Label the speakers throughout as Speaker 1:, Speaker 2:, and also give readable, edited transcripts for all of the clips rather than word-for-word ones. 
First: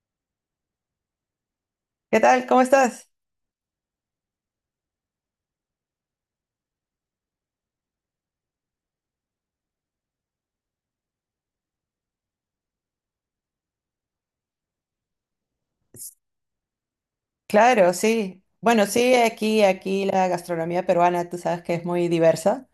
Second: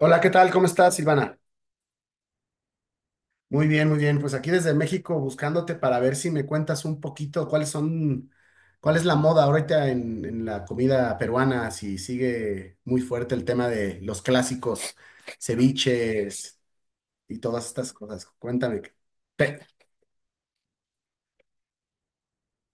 Speaker 1: Hola, ¿qué tal? ¿Cómo estás, Silvana?
Speaker 2: ¿Qué tal? ¿Cómo estás?
Speaker 1: Muy bien, muy bien. Pues aquí desde México buscándote para ver si me cuentas un poquito cuáles son, cuál es la moda ahorita en la comida peruana, si sigue muy fuerte el tema de los clásicos, ceviches y todas
Speaker 2: Claro,
Speaker 1: estas cosas.
Speaker 2: sí.
Speaker 1: Cuéntame.
Speaker 2: Bueno, sí,
Speaker 1: Pe-
Speaker 2: aquí la gastronomía peruana, tú sabes que es muy diversa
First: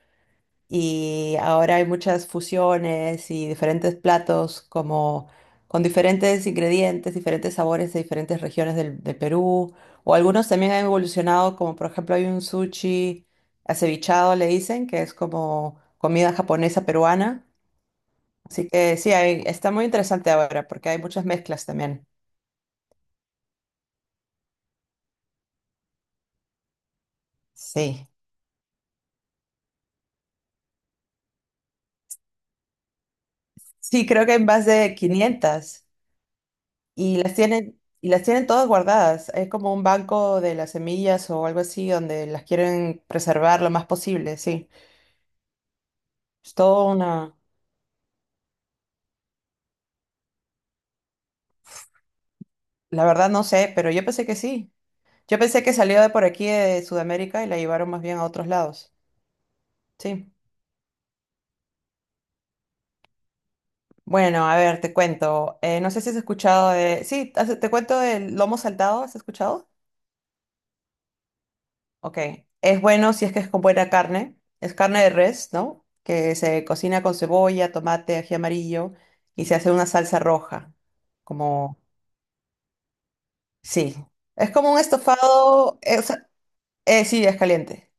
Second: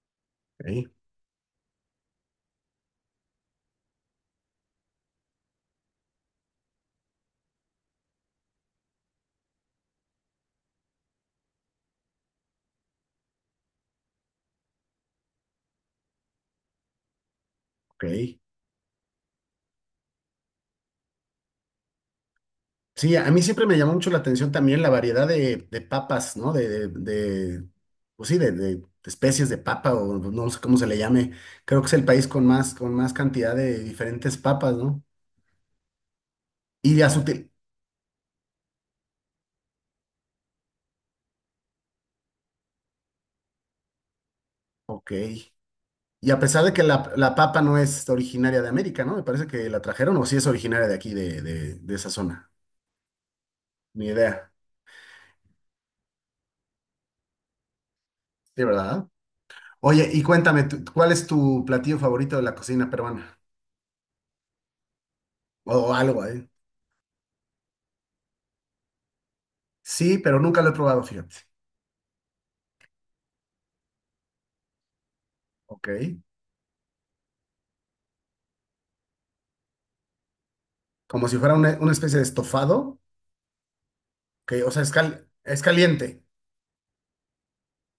Speaker 1: Ok,
Speaker 2: y ahora hay muchas fusiones y diferentes platos como con diferentes ingredientes, diferentes sabores de diferentes regiones del Perú o algunos también han evolucionado como por ejemplo hay un sushi acevichado le dicen que es como comida japonesa peruana.
Speaker 1: ok.
Speaker 2: Así que sí, está muy interesante ahora porque hay muchas mezclas también.
Speaker 1: Sí, a mí siempre me llamó mucho la atención también la variedad de papas, ¿no?
Speaker 2: Sí.
Speaker 1: Pues sí, de especies de papa o no sé cómo se le llame. Creo que es el país con más cantidad de
Speaker 2: Sí, creo que
Speaker 1: diferentes
Speaker 2: hay más
Speaker 1: papas,
Speaker 2: de
Speaker 1: ¿no?
Speaker 2: 500
Speaker 1: Y a
Speaker 2: y
Speaker 1: su
Speaker 2: las
Speaker 1: te-
Speaker 2: tienen y las tienen todas guardadas. Es como un banco de las semillas o algo así donde las quieren preservar lo más posible, sí.
Speaker 1: Ok. Y a
Speaker 2: Es
Speaker 1: pesar de que
Speaker 2: todo
Speaker 1: la,
Speaker 2: una...
Speaker 1: la papa no es originaria de América, ¿no? Me parece que la trajeron o sí es originaria de aquí, de esa zona.
Speaker 2: La verdad no sé, pero yo
Speaker 1: Ni
Speaker 2: pensé que
Speaker 1: idea.
Speaker 2: sí. Yo pensé que salió de por aquí de Sudamérica y la llevaron más bien a otros
Speaker 1: Sí,
Speaker 2: lados.
Speaker 1: ¿verdad? Oye, y
Speaker 2: Sí.
Speaker 1: cuéntame, ¿cuál es tu platillo favorito de la cocina peruana?
Speaker 2: Bueno, a ver, te cuento. No
Speaker 1: O
Speaker 2: sé si has
Speaker 1: algo, ¿eh?
Speaker 2: escuchado de... Sí, te cuento del lomo saltado, ¿has escuchado?
Speaker 1: Sí, pero nunca lo he probado, fíjate.
Speaker 2: Ok, es bueno si es que es con buena carne. Es carne de res, ¿no?
Speaker 1: Ok.
Speaker 2: Que se cocina con cebolla, tomate, ají amarillo y se hace una salsa roja.
Speaker 1: Como si fuera una,
Speaker 2: Como,
Speaker 1: una especie de estofado,
Speaker 2: sí. Es
Speaker 1: que, o
Speaker 2: como un
Speaker 1: sea, es
Speaker 2: estofado. O
Speaker 1: caliente.
Speaker 2: sea, sí, es caliente.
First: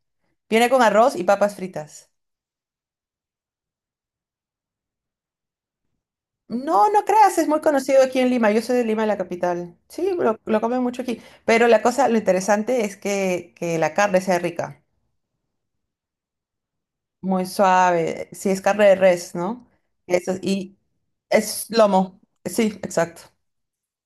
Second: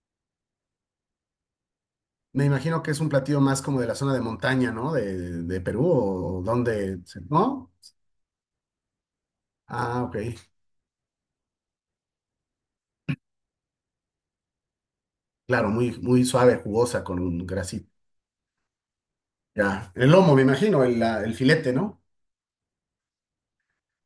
Speaker 2: Viene con arroz y papas fritas.
Speaker 1: Me imagino que es un platillo más como de la zona de montaña, ¿no? De Perú o
Speaker 2: No,
Speaker 1: donde,
Speaker 2: no creas, es muy
Speaker 1: ¿no?
Speaker 2: conocido aquí en Lima. Yo soy de Lima, la capital.
Speaker 1: Ah,
Speaker 2: Sí,
Speaker 1: ok.
Speaker 2: lo comen mucho aquí. Pero la cosa, lo interesante es que la carne sea rica.
Speaker 1: Claro, muy, muy suave, jugosa, con un
Speaker 2: Muy
Speaker 1: grasito.
Speaker 2: suave. Sí, es carne de res, ¿no?
Speaker 1: Ya. El lomo,
Speaker 2: Eso,
Speaker 1: me
Speaker 2: y
Speaker 1: imagino, el
Speaker 2: es
Speaker 1: filete, ¿no?
Speaker 2: lomo. Sí, exacto.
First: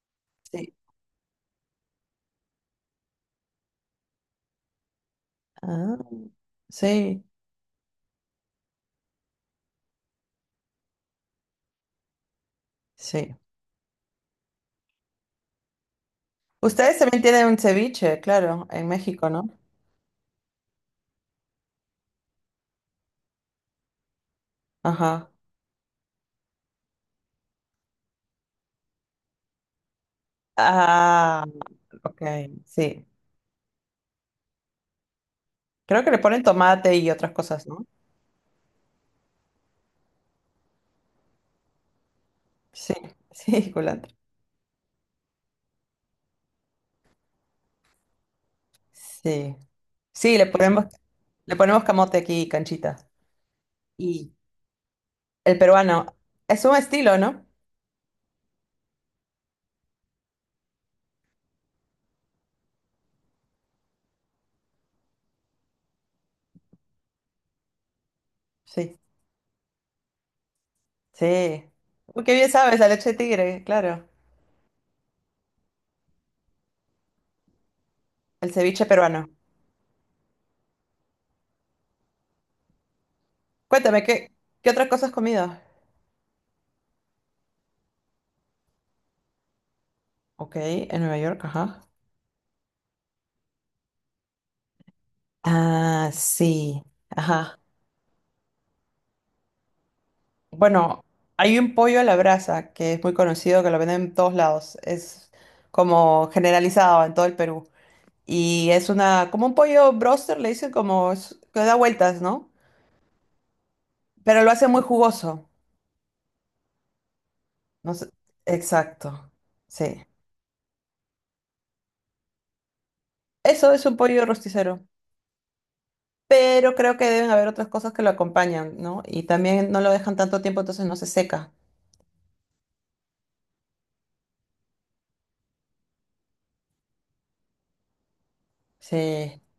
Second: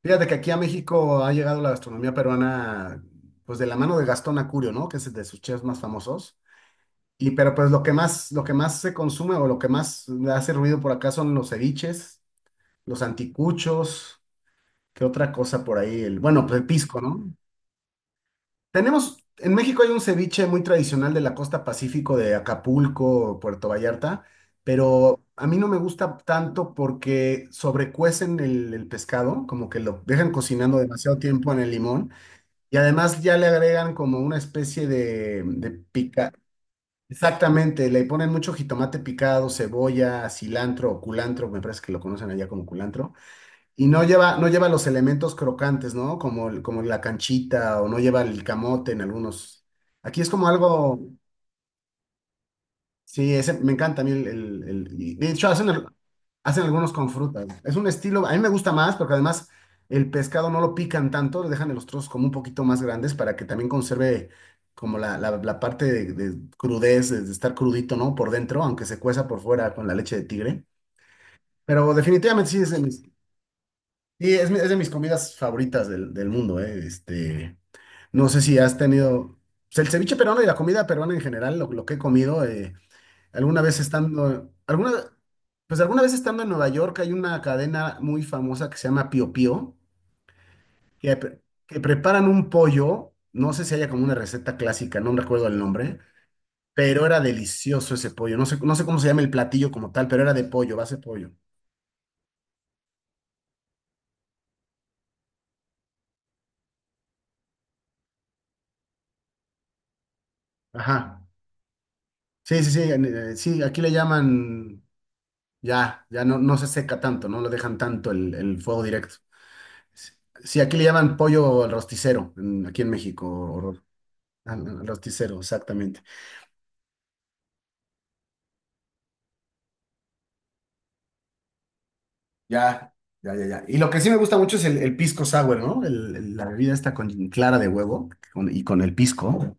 Speaker 1: Fíjate que aquí a
Speaker 2: Sí.
Speaker 1: México ha llegado la gastronomía peruana, pues de la mano de Gastón Acurio, ¿no? Que es de sus chefs más
Speaker 2: Ah,
Speaker 1: famosos.
Speaker 2: sí,
Speaker 1: Y pero pues lo que más, se consume o lo que más hace ruido por acá son los ceviches, los
Speaker 2: sí.
Speaker 1: anticuchos. ¿Qué otra cosa por ahí? Bueno, pues el
Speaker 2: Ustedes
Speaker 1: pisco,
Speaker 2: también
Speaker 1: ¿no?
Speaker 2: tienen un ceviche, claro, en
Speaker 1: Tenemos,
Speaker 2: México, ¿no?
Speaker 1: en México hay un ceviche muy tradicional de la costa Pacífico de Acapulco, Puerto Vallarta, pero
Speaker 2: Ajá.
Speaker 1: a mí no me gusta tanto porque sobrecuecen el pescado, como que lo dejan cocinando demasiado
Speaker 2: Ah,
Speaker 1: tiempo en el limón
Speaker 2: ok,
Speaker 1: y
Speaker 2: sí.
Speaker 1: además ya le agregan como una especie de
Speaker 2: Creo que le
Speaker 1: pica.
Speaker 2: ponen tomate y otras cosas, ¿no?
Speaker 1: Exactamente, le ponen mucho jitomate picado, cebolla, cilantro o culantro, me parece que lo conocen allá como
Speaker 2: Sí,
Speaker 1: culantro.
Speaker 2: sí,
Speaker 1: Y no
Speaker 2: culantro.
Speaker 1: lleva, no lleva los elementos crocantes, ¿no? Como, como la canchita o no lleva el camote en
Speaker 2: Sí.
Speaker 1: algunos. Aquí es
Speaker 2: Sí,
Speaker 1: como algo,
Speaker 2: le ponemos camote aquí, canchita.
Speaker 1: sí, ese, me encanta a mí
Speaker 2: Y
Speaker 1: y de hecho,
Speaker 2: el peruano,
Speaker 1: hacen
Speaker 2: es un
Speaker 1: algunos con
Speaker 2: estilo,
Speaker 1: frutas.
Speaker 2: ¿no?
Speaker 1: Es un estilo, a mí me gusta más porque además el pescado no lo pican tanto, le dejan los trozos como un poquito más grandes para que también conserve como la parte de crudez, de estar crudito, ¿no? Por dentro, aunque se
Speaker 2: Sí.
Speaker 1: cueza por fuera con la leche de tigre.
Speaker 2: Sí.
Speaker 1: Pero
Speaker 2: Uy, qué
Speaker 1: definitivamente
Speaker 2: bien
Speaker 1: sí es de
Speaker 2: sabes, la
Speaker 1: mis.
Speaker 2: leche de tigre, claro.
Speaker 1: Sí, es de mis comidas favoritas del mundo, ¿eh? Este, no sé
Speaker 2: El
Speaker 1: si has
Speaker 2: ceviche peruano.
Speaker 1: tenido, pues, el ceviche peruano y la comida peruana en general, lo que he comido, alguna vez
Speaker 2: Cuéntame, ¿qué,
Speaker 1: estando,
Speaker 2: qué otras
Speaker 1: alguna,
Speaker 2: cosas has comido?
Speaker 1: pues alguna vez estando en Nueva York hay una cadena muy famosa que se llama Pío Pío,
Speaker 2: Ok, en Nueva York,
Speaker 1: que
Speaker 2: ajá.
Speaker 1: preparan un pollo, no sé si haya como una receta clásica, no recuerdo el nombre,
Speaker 2: Ah, sí,
Speaker 1: pero era
Speaker 2: ajá.
Speaker 1: delicioso ese pollo, no sé cómo se llama el platillo como tal, pero era de pollo, base
Speaker 2: Bueno,
Speaker 1: pollo.
Speaker 2: hay un pollo a la brasa que es muy conocido, que lo venden en todos lados. Es como generalizado en todo el Perú. Y es una, como un pollo broster, le dicen como,
Speaker 1: Ajá.
Speaker 2: que da vueltas, ¿no?
Speaker 1: Sí, sí, sí, sí, aquí le
Speaker 2: Pero lo hace
Speaker 1: llaman.
Speaker 2: muy jugoso.
Speaker 1: Ya, ya no, no se seca tanto, no lo dejan
Speaker 2: No sé-
Speaker 1: tanto el fuego directo.
Speaker 2: Exacto, sí.
Speaker 1: Sí, aquí le llaman pollo al rosticero, aquí en México,
Speaker 2: Eso es un pollo
Speaker 1: al
Speaker 2: rosticero.
Speaker 1: al rosticero, exactamente.
Speaker 2: Pero creo que deben haber otras cosas que lo acompañan, ¿no? Y también no lo dejan tanto tiempo, entonces no se seca.
Speaker 1: Ya, ya, ya, ya. Y lo que sí me gusta mucho es el pisco sour, ¿no? La bebida esta con clara de huevo y con el
Speaker 2: Sí.
Speaker 1: pisco.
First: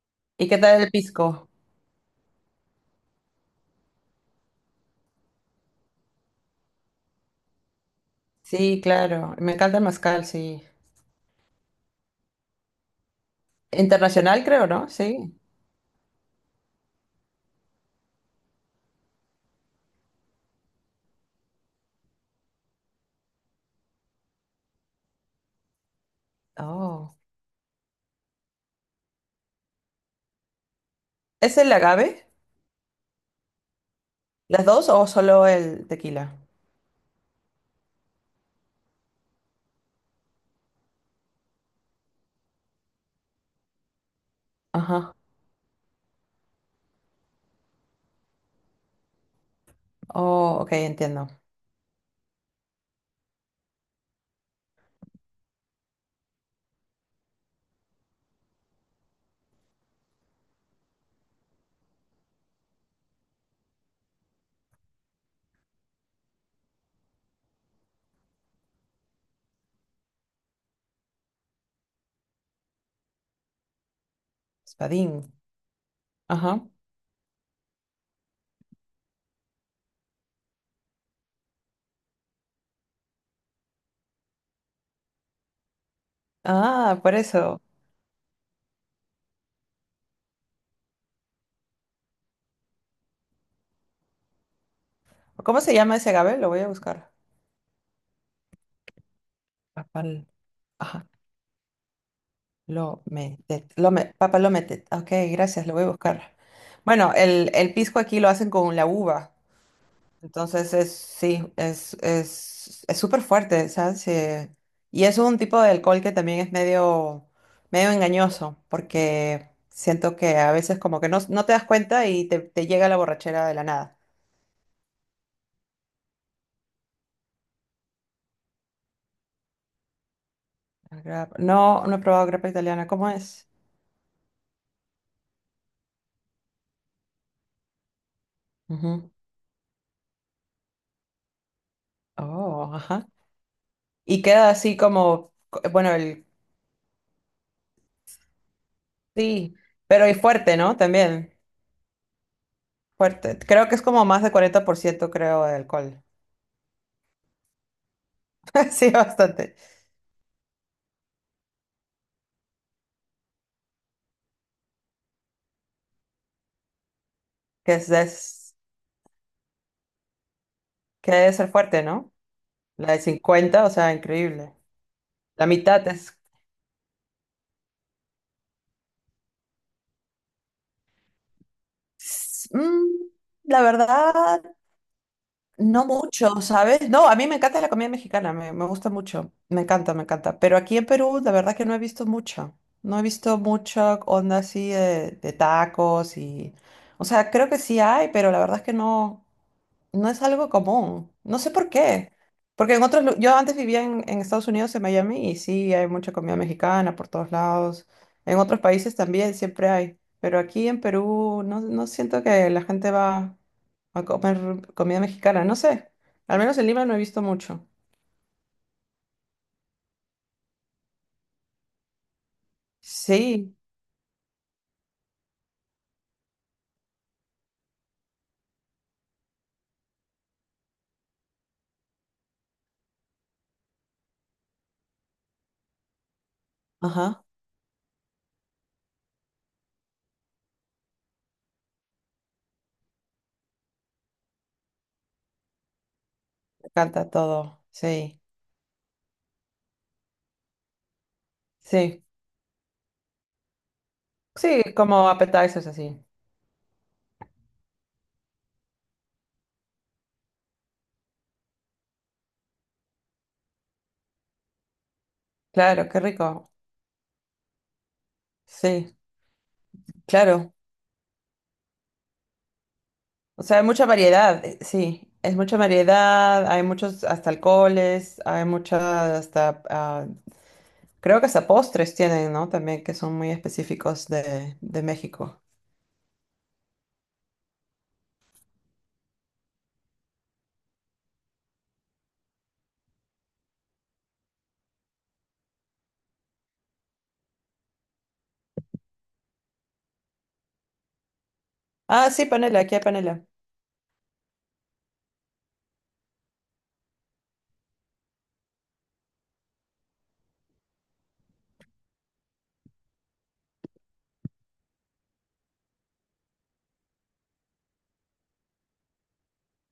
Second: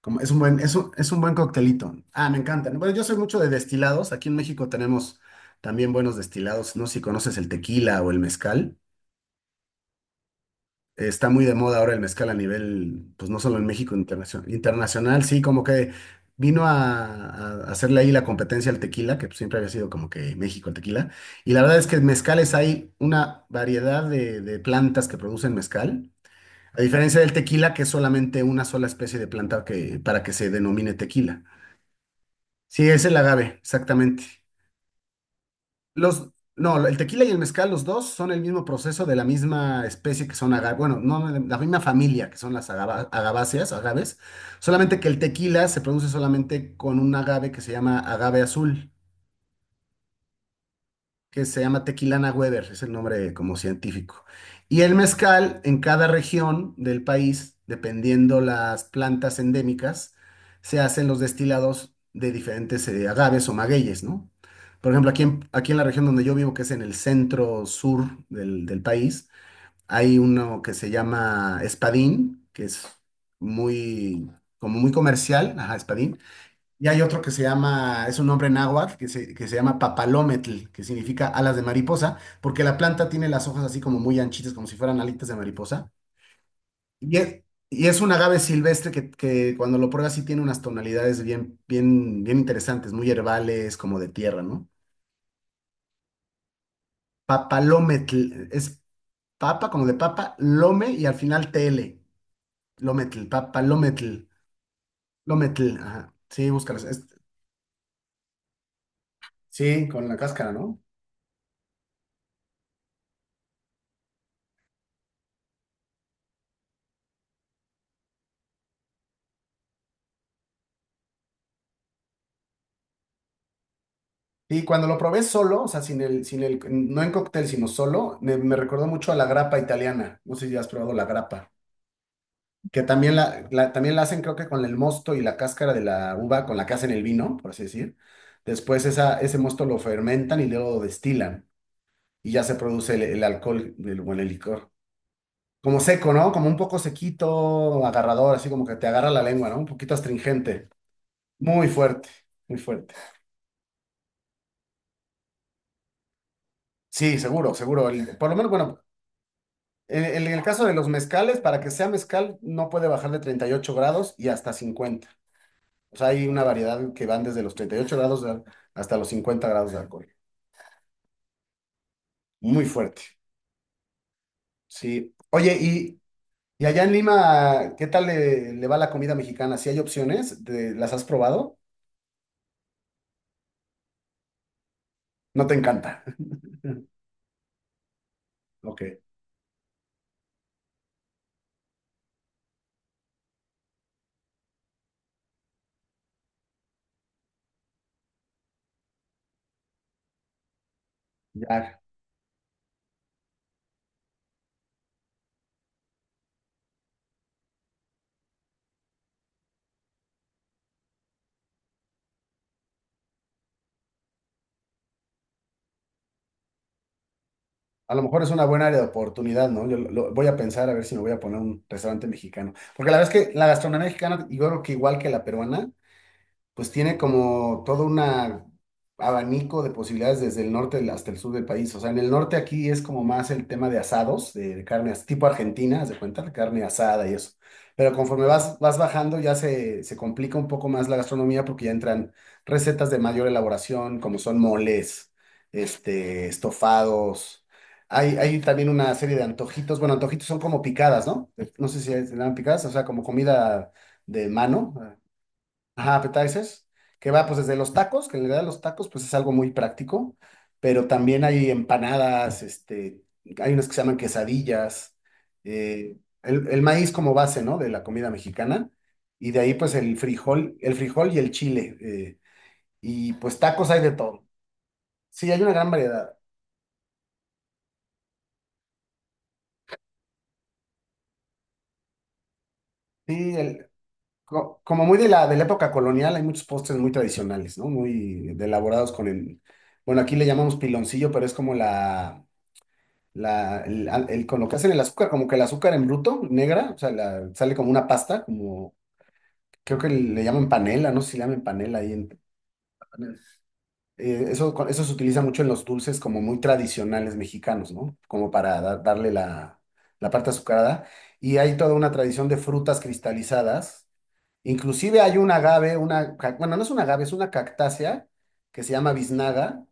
Speaker 1: Como, es un
Speaker 2: ¿Y qué
Speaker 1: buen, es
Speaker 2: tal el
Speaker 1: un, es un buen
Speaker 2: pisco?
Speaker 1: coctelito. Ah, me encanta. Bueno, yo soy mucho de destilados. Aquí en México tenemos también buenos destilados, ¿no? Sé si conoces el tequila o el mezcal.
Speaker 2: Sí, claro. Me encanta el mezcal, sí.
Speaker 1: Está muy de moda ahora el mezcal a nivel, pues no solo en México,
Speaker 2: Internacional,
Speaker 1: internacional,
Speaker 2: creo, ¿no?
Speaker 1: internacional,
Speaker 2: Sí.
Speaker 1: sí, como que vino a hacerle ahí la competencia al tequila, que pues, siempre había sido como que México el tequila. Y la verdad es que en mezcales hay una variedad de plantas que producen mezcal, a
Speaker 2: Oh.
Speaker 1: diferencia del tequila, que es solamente una sola especie de planta que, para que se denomine tequila.
Speaker 2: ¿Es el agave?
Speaker 1: Sí, es el agave, exactamente.
Speaker 2: ¿Las dos o solo el
Speaker 1: Los,
Speaker 2: tequila?
Speaker 1: no, el tequila y el mezcal, los dos son el mismo proceso de la misma especie que son agaves, bueno, no, no, la misma familia que son las agaváceas, agaves, solamente que
Speaker 2: Ajá.
Speaker 1: el tequila se produce solamente con un agave que se llama agave azul
Speaker 2: Oh, ok, entiendo.
Speaker 1: que se llama Tequilana Weber, es el nombre como científico. Y el mezcal en cada región del país, dependiendo las plantas endémicas, se hacen los destilados de diferentes agaves o magueyes, ¿no? Por ejemplo, aquí en, la región donde yo vivo, que es en el centro sur del país, hay uno que se llama Espadín, que es muy, como muy
Speaker 2: Espadín.
Speaker 1: comercial, ajá, Espadín,
Speaker 2: Ajá.
Speaker 1: y hay otro que se llama, es un nombre náhuatl, que se, llama papalometl, que significa alas de mariposa, porque la planta tiene las hojas así como muy anchitas, como si fueran alitas de mariposa.
Speaker 2: Ah, por
Speaker 1: Y es,
Speaker 2: eso.
Speaker 1: y es un agave silvestre que cuando lo pruebas sí tiene unas tonalidades bien, bien, bien interesantes, muy herbales, como de tierra, ¿no?
Speaker 2: ¿Cómo se llama ese agave? Lo voy a buscar.
Speaker 1: Papalometl, es papa, como de
Speaker 2: Papal.
Speaker 1: papa, lome y al final tl, lometl,
Speaker 2: Lometet, lome,
Speaker 1: papalometl,
Speaker 2: papa lometet. Ok, gracias, lo
Speaker 1: lometl,
Speaker 2: voy a
Speaker 1: ajá.
Speaker 2: buscar.
Speaker 1: Sí, búscalas.
Speaker 2: Bueno, el pisco aquí lo hacen con la uva.
Speaker 1: Sí, con la cáscara,
Speaker 2: Entonces
Speaker 1: ¿no?
Speaker 2: es, sí, es súper fuerte, ¿sabes? Y es un tipo de alcohol que también es medio, medio engañoso, porque siento que a veces como que no, no te das cuenta y te llega la borrachera de la nada.
Speaker 1: Y cuando lo probé solo, o sea, sin el, no en cóctel, sino solo, me recordó mucho a la grappa italiana. No sé si has probado la grappa,
Speaker 2: No, no he probado grapa
Speaker 1: que
Speaker 2: italiana, ¿cómo
Speaker 1: también la,
Speaker 2: es?
Speaker 1: también la hacen, creo que con el mosto y la cáscara de la uva con la que hacen el vino, por así decir. Después
Speaker 2: Ujú.
Speaker 1: ese mosto lo fermentan y luego lo destilan y ya se
Speaker 2: Oh,
Speaker 1: produce el,
Speaker 2: ajá.
Speaker 1: el alcohol
Speaker 2: Y
Speaker 1: bueno, el
Speaker 2: queda
Speaker 1: licor.
Speaker 2: así como,
Speaker 1: Como
Speaker 2: bueno.
Speaker 1: seco, ¿no? Como un poco sequito, agarrador, así como que te agarra la lengua,
Speaker 2: Sí,
Speaker 1: ¿no? Un poquito
Speaker 2: pero y fuerte,
Speaker 1: astringente.
Speaker 2: ¿no? También,
Speaker 1: Muy fuerte, muy fuerte.
Speaker 2: fuerte. Creo que es como más de 40%, creo, de alcohol.
Speaker 1: Sí, seguro, seguro. Por lo menos, bueno.
Speaker 2: Sí, bastante.
Speaker 1: En el caso de los mezcales, para que sea mezcal, no puede bajar de 38 grados y hasta 50. O sea, hay una variedad que van desde los
Speaker 2: Que
Speaker 1: treinta y
Speaker 2: es,
Speaker 1: ocho grados
Speaker 2: es-
Speaker 1: hasta los 50 grados de alcohol.
Speaker 2: que debe ser fuerte, ¿no?
Speaker 1: Muy
Speaker 2: La de
Speaker 1: fuerte.
Speaker 2: 50, o sea, increíble.
Speaker 1: Sí.
Speaker 2: La
Speaker 1: Oye,
Speaker 2: mitad
Speaker 1: y,
Speaker 2: es...
Speaker 1: y allá en Lima, ¿qué tal le va la comida mexicana? ¿Si hay opciones? ¿Las has probado?
Speaker 2: s- mm, la verdad,
Speaker 1: ¿No te
Speaker 2: no
Speaker 1: encanta?
Speaker 2: mucho, ¿sabes? No, a mí me encanta la comida mexicana, me
Speaker 1: Ok,
Speaker 2: gusta mucho, me encanta, me encanta. Pero aquí en Perú, la verdad que no he visto mucho, no he visto mucha onda así de tacos y... O sea, creo que sí hay, pero la verdad es que no, no es algo común. No sé por
Speaker 1: ya.
Speaker 2: qué. Porque en otros, yo antes vivía en Estados Unidos, en Miami, y sí hay mucha comida mexicana por todos lados. En otros países también siempre hay, pero aquí en Perú no, no siento que la gente va a comer comida mexicana, no sé. Al menos en Lima no he visto mucho.
Speaker 1: A lo mejor es una buena área de oportunidad, ¿no? Yo voy a pensar a ver si me voy a poner un restaurante mexicano. Porque la verdad es que la
Speaker 2: Sí,
Speaker 1: gastronomía mexicana, yo creo que igual que la peruana, pues tiene como todo un abanico de posibilidades desde el norte hasta el sur del país. O sea, en el norte aquí es como más el tema de asados, de carne tipo argentina, haz de cuenta, de carne asada y
Speaker 2: ajá,
Speaker 1: eso. Pero conforme vas bajando ya se complica un poco más la gastronomía porque ya entran recetas de mayor elaboración, como son moles, este,
Speaker 2: me encanta
Speaker 1: estofados.
Speaker 2: todo.
Speaker 1: Hay,
Speaker 2: Sí,
Speaker 1: hay también una serie de antojitos. Bueno, antojitos son como picadas, ¿no? No sé si
Speaker 2: sí,
Speaker 1: se llaman picadas, o sea, como comida de
Speaker 2: sí,
Speaker 1: mano.
Speaker 2: como appetizers
Speaker 1: Ajá,
Speaker 2: así.
Speaker 1: appetizers, que va pues desde los tacos, que en realidad los tacos pues es algo muy práctico, pero también hay empanadas, este, hay unas que se llaman quesadillas,
Speaker 2: Claro,
Speaker 1: eh,
Speaker 2: qué
Speaker 1: el,
Speaker 2: rico.
Speaker 1: el maíz como base, ¿no? De la comida mexicana,
Speaker 2: Sí,
Speaker 1: y de ahí pues el
Speaker 2: claro.
Speaker 1: frijol, el frijol y el chile, y pues
Speaker 2: O sea, hay
Speaker 1: tacos hay
Speaker 2: mucha
Speaker 1: de todo.
Speaker 2: variedad, sí.
Speaker 1: Sí,
Speaker 2: Es
Speaker 1: hay una
Speaker 2: mucha
Speaker 1: gran variedad.
Speaker 2: variedad, hay muchos hasta alcoholes, hay muchas hasta, ah, creo que hasta postres tienen, ¿no? También que son muy
Speaker 1: Sí,
Speaker 2: específicos de
Speaker 1: como muy de la, de
Speaker 2: México.
Speaker 1: la época colonial, hay muchos postres muy tradicionales, ¿no? Muy elaborados bueno, aquí le llamamos piloncillo, pero es como con lo que hacen el azúcar, como que el azúcar en bruto, negra, o sea, sale como una pasta, como creo que le llaman panela, no sé si le llaman panela ahí
Speaker 2: Ah,
Speaker 1: en.
Speaker 2: sí, panela, aquí hay panela.
Speaker 1: Eso eso se utiliza mucho en los dulces como muy tradicionales mexicanos, ¿no? Como para darle la parte azucarada. Y hay toda una tradición de frutas cristalizadas. Inclusive hay un agave, bueno, no es un agave, es una cactácea que se llama biznaga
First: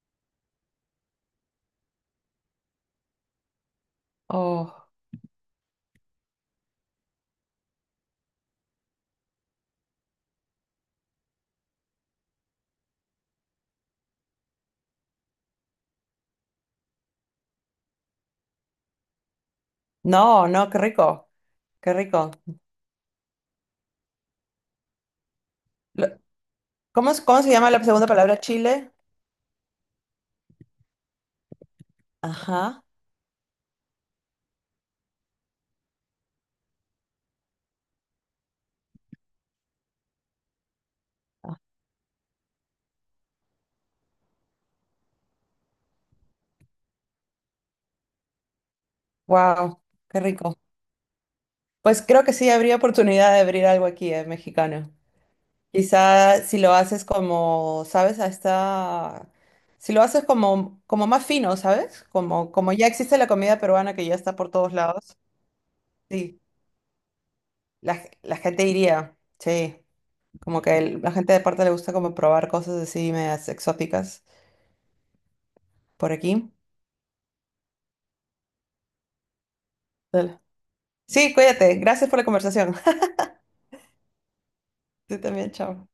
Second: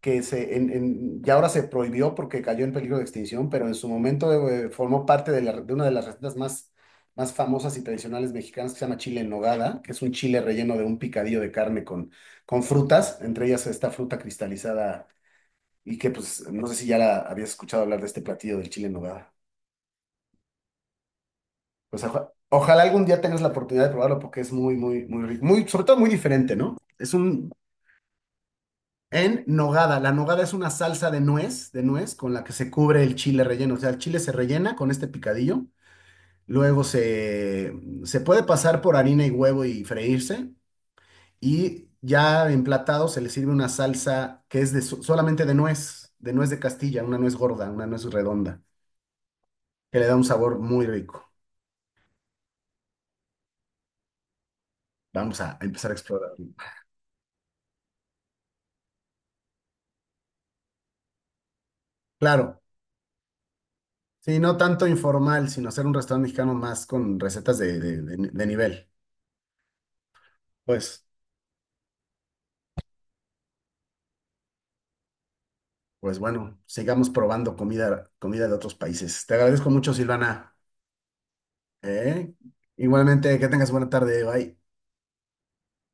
Speaker 1: que se, en- ya ahora se prohibió porque cayó en peligro de extinción, pero en su momento
Speaker 2: Oh,
Speaker 1: formó parte de una de las recetas más famosas y tradicionales mexicanas que se llama chile en nogada, que es un chile relleno de un picadillo de carne con frutas, entre ellas esta fruta cristalizada y que pues no sé si ya la habías escuchado hablar de este platillo del chile en nogada.
Speaker 2: no, no, qué rico, qué
Speaker 1: Pues
Speaker 2: rico.
Speaker 1: ojalá algún día tengas la oportunidad de probarlo porque es muy, muy, muy rico, sobre todo
Speaker 2: Lo-
Speaker 1: muy diferente, ¿no?
Speaker 2: ¿Cómo,
Speaker 1: Es
Speaker 2: cómo se
Speaker 1: un.
Speaker 2: llama la segunda palabra? Chile.
Speaker 1: En nogada. La nogada es una salsa de nuez, con la que se
Speaker 2: Ajá.
Speaker 1: cubre el chile relleno. O sea, el chile se rellena con este picadillo. Luego se, puede pasar por harina y huevo y freírse. Y ya emplatado se le sirve una salsa que es solamente de nuez, de nuez de Castilla, una nuez gorda, una nuez redonda,
Speaker 2: Wow,
Speaker 1: que le da
Speaker 2: qué
Speaker 1: un sabor
Speaker 2: rico.
Speaker 1: muy rico.
Speaker 2: Pues creo que sí habría oportunidad de abrir algo aquí, mexicano.
Speaker 1: Vamos a empezar a explorar.
Speaker 2: Quizá si lo haces como, ¿sabes? A esta... Si lo haces como, como más fino, ¿sabes? Como,
Speaker 1: Claro,
Speaker 2: como ya existe la comida peruana que ya está
Speaker 1: sí,
Speaker 2: por
Speaker 1: no
Speaker 2: todos
Speaker 1: tanto
Speaker 2: lados.
Speaker 1: informal, sino hacer un restaurante
Speaker 2: Sí,
Speaker 1: mexicano más con recetas de, de de-
Speaker 2: la
Speaker 1: de
Speaker 2: gente
Speaker 1: nivel.
Speaker 2: iría, sí. Como que
Speaker 1: Pues.
Speaker 2: la gente de parte le gusta como probar cosas así medias exóticas por
Speaker 1: Pues
Speaker 2: aquí.
Speaker 1: bueno, sigamos probando comida, de otros países. Te agradezco mucho,
Speaker 2: Dale.
Speaker 1: Silvana.
Speaker 2: Sí, cuídate. Gracias por la
Speaker 1: ¿Eh?
Speaker 2: conversación.
Speaker 1: Igualmente, que tengas buena tarde. Bye.
Speaker 2: Tú también, chao.